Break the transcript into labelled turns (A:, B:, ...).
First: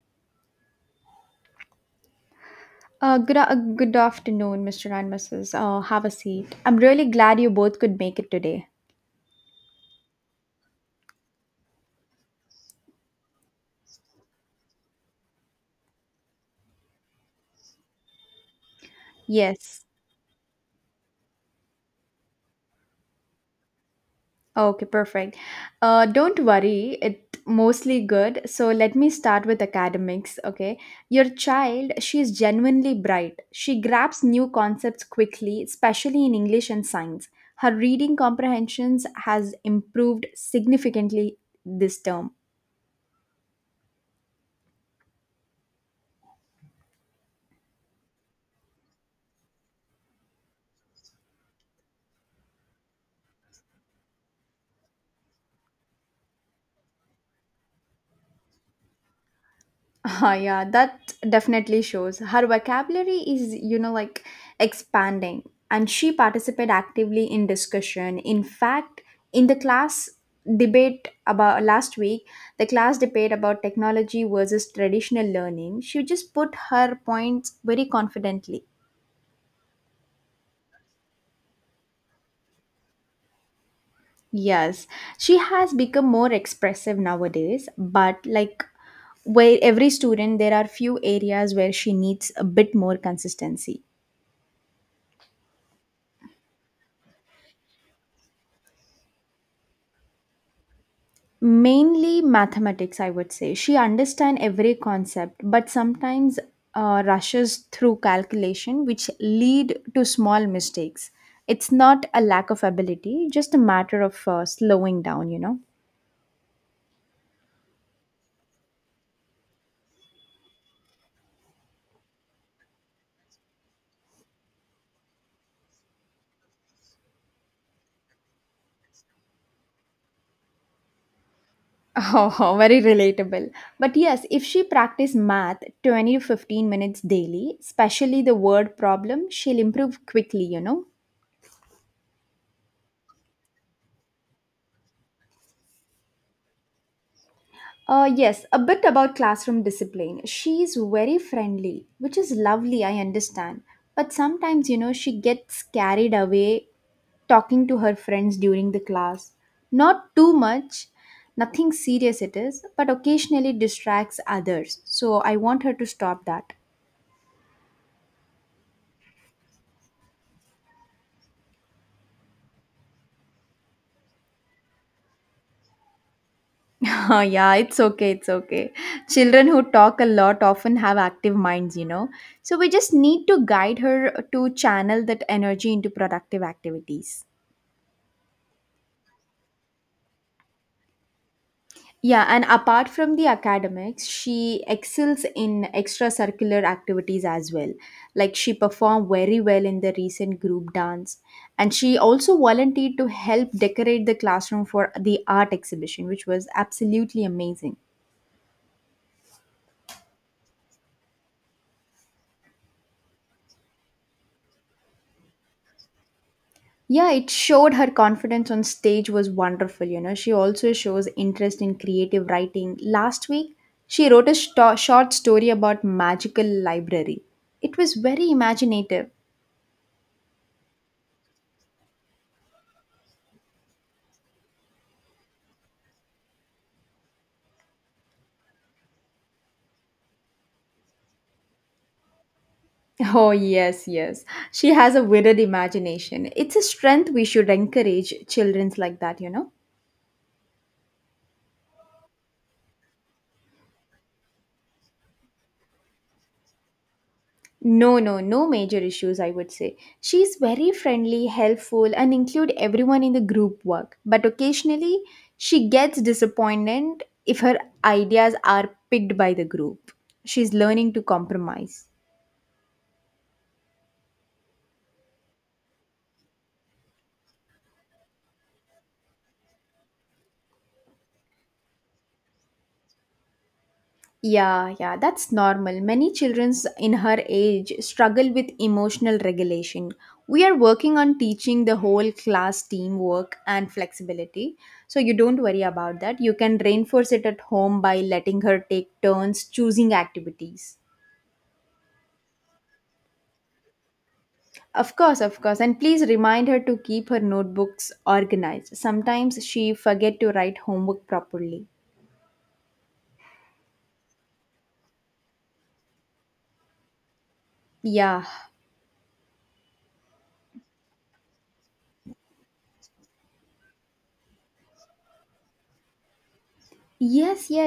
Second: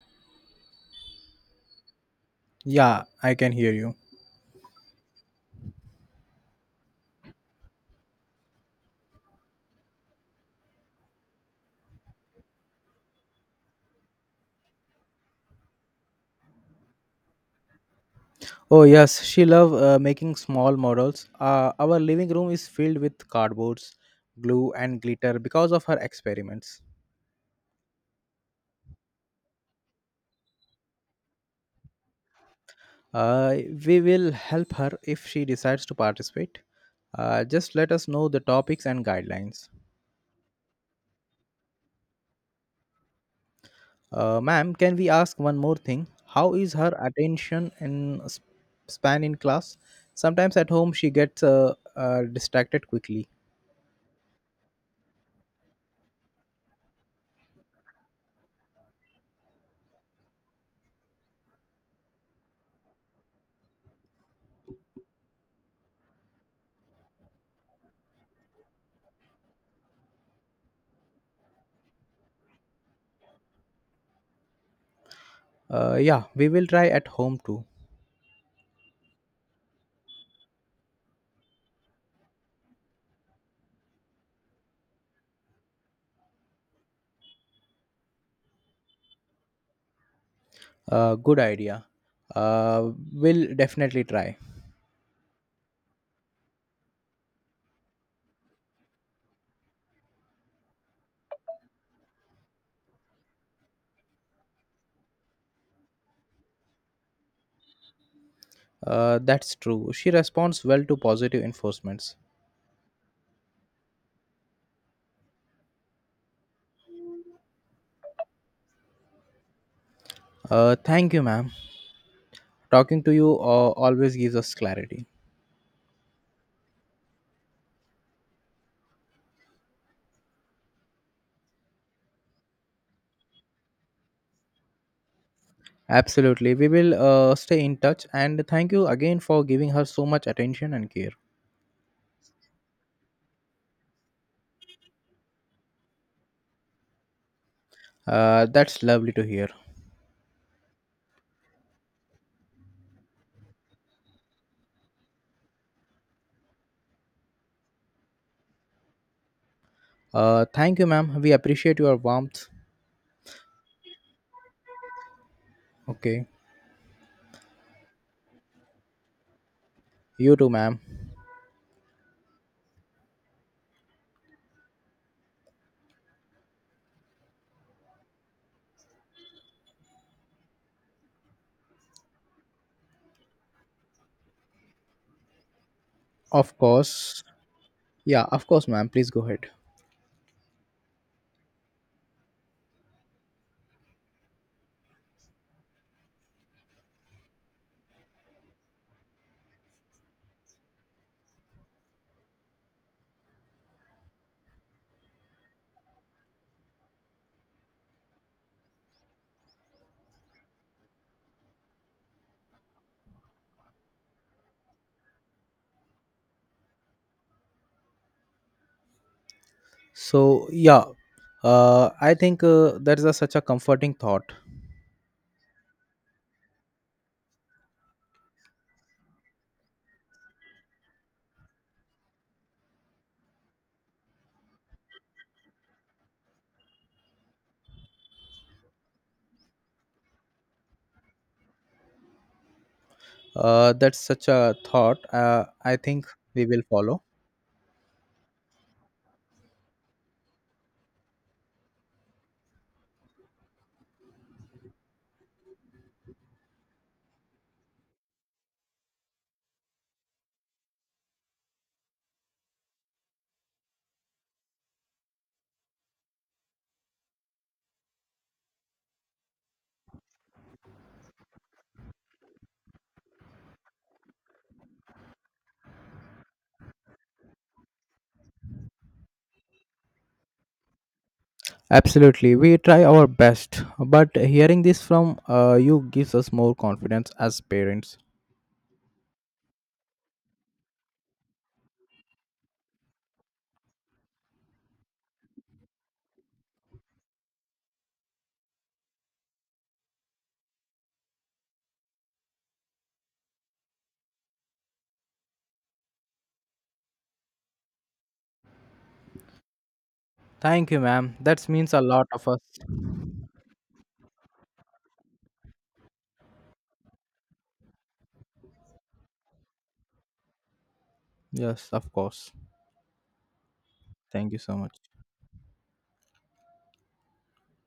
A: Yeah, I can hear
B: Good
A: you.
B: afternoon, Mr. and Mrs. Have a seat. I'm really glad you both could make it today.
A: Oh yes, she love
B: Yes.
A: making small models. Our living room is filled with cardboards, glue,
B: Okay,
A: and
B: perfect.
A: glitter because of her
B: Don't
A: experiments.
B: worry, it's mostly good. So let me start with academics, okay? Your child, she's genuinely bright.
A: Uh,
B: She
A: we
B: grabs
A: will
B: new
A: help her
B: concepts
A: if she
B: quickly,
A: decides to
B: especially in
A: participate.
B: English and science.
A: Uh,
B: Her
A: just let us
B: reading
A: know the topics
B: comprehensions
A: and
B: has
A: guidelines.
B: improved significantly this term.
A: Ma'am, can we ask one more thing? How is her attention and span in class? Sometimes at home she gets distracted quickly.
B: Ah, yeah, that definitely shows. Her vocabulary is, like expanding, and she participated actively in discussion. In fact, in the class debate about last week, the class debate about technology versus traditional learning,
A: Uh,
B: she
A: yeah,
B: just
A: we
B: put
A: will try
B: her
A: at home
B: points
A: too.
B: very confidently. Yes, she has become more expressive nowadays, but like where every student, there are few
A: Good
B: areas where
A: idea.
B: she needs a bit
A: Uh,
B: more
A: will
B: consistency.
A: definitely try.
B: Mainly mathematics, I would say she understands every concept, but sometimes rushes through calculation which
A: That's
B: lead
A: true.
B: to
A: She
B: small
A: responds well to
B: mistakes.
A: positive
B: It's not
A: enforcements.
B: a lack of ability, just a matter of slowing down.
A: Thank you, ma'am. Talking to you always gives us clarity.
B: Oh, very relatable. But yes, if she practice math 20 to
A: Absolutely. We
B: 15
A: will
B: minutes daily,
A: stay in touch
B: especially the
A: and thank
B: word
A: you again
B: problem,
A: for
B: she'll
A: giving her
B: improve
A: so much
B: quickly you
A: attention
B: know
A: and care.
B: Yes,
A: Uh,
B: a bit
A: that's lovely
B: about
A: to hear.
B: classroom discipline. She's very friendly, which is lovely, I understand. But sometimes, she gets carried away talking to her friends during the class. Not too
A: Thank
B: much,
A: you, ma'am. We
B: nothing
A: appreciate your
B: serious it
A: warmth.
B: is, but occasionally distracts others. So I want her to stop
A: Okay.
B: that.
A: You too, ma'am.
B: Oh, yeah, it's okay, it's okay. Children who talk a lot often have active minds. So we just need to guide her to channel that energy into productive
A: Of course.
B: activities.
A: Yeah, of course, ma'am. Please go ahead.
B: Yeah, and apart from the academics, she excels in extracurricular activities as well. Like she performed very well in the recent group dance, and she also volunteered to help decorate the classroom for the art exhibition, which was absolutely amazing. Yeah, it showed her confidence on stage was wonderful. She
A: So
B: also
A: yeah,
B: shows interest in
A: I
B: creative
A: think
B: writing. Last
A: such a
B: week,
A: comforting
B: she
A: thought.
B: wrote a short story about magical library. It was very imaginative. Oh,
A: Uh,
B: yes,
A: that's
B: yes.
A: such a
B: She has
A: thought.
B: a vivid
A: I think
B: imagination.
A: we
B: It's a
A: will follow.
B: strength we should encourage children's like that, you know? No, no, no major issues, I would say. She's very friendly, helpful, and include everyone in the group work. But occasionally, she gets disappointed if her ideas are picked by the group. She's learning to compromise.
A: Absolutely, we try our best, but hearing
B: Yeah,
A: this
B: yeah,
A: from
B: that's normal.
A: you
B: Many
A: gives us
B: children
A: more
B: in
A: confidence
B: her
A: as
B: age
A: parents.
B: struggle with emotional regulation. We are working on teaching the whole class teamwork and flexibility. So you don't worry about that. You can reinforce it at home by letting her take turns choosing activities. Of course, of course. And please remind her to keep her notebooks organized. Sometimes she forget to write
A: Thank you,
B: homework
A: ma'am. That
B: properly.
A: means a lot of us.
B: Yeah.
A: Yes, of course. Thank you so much.
B: Yes, yes,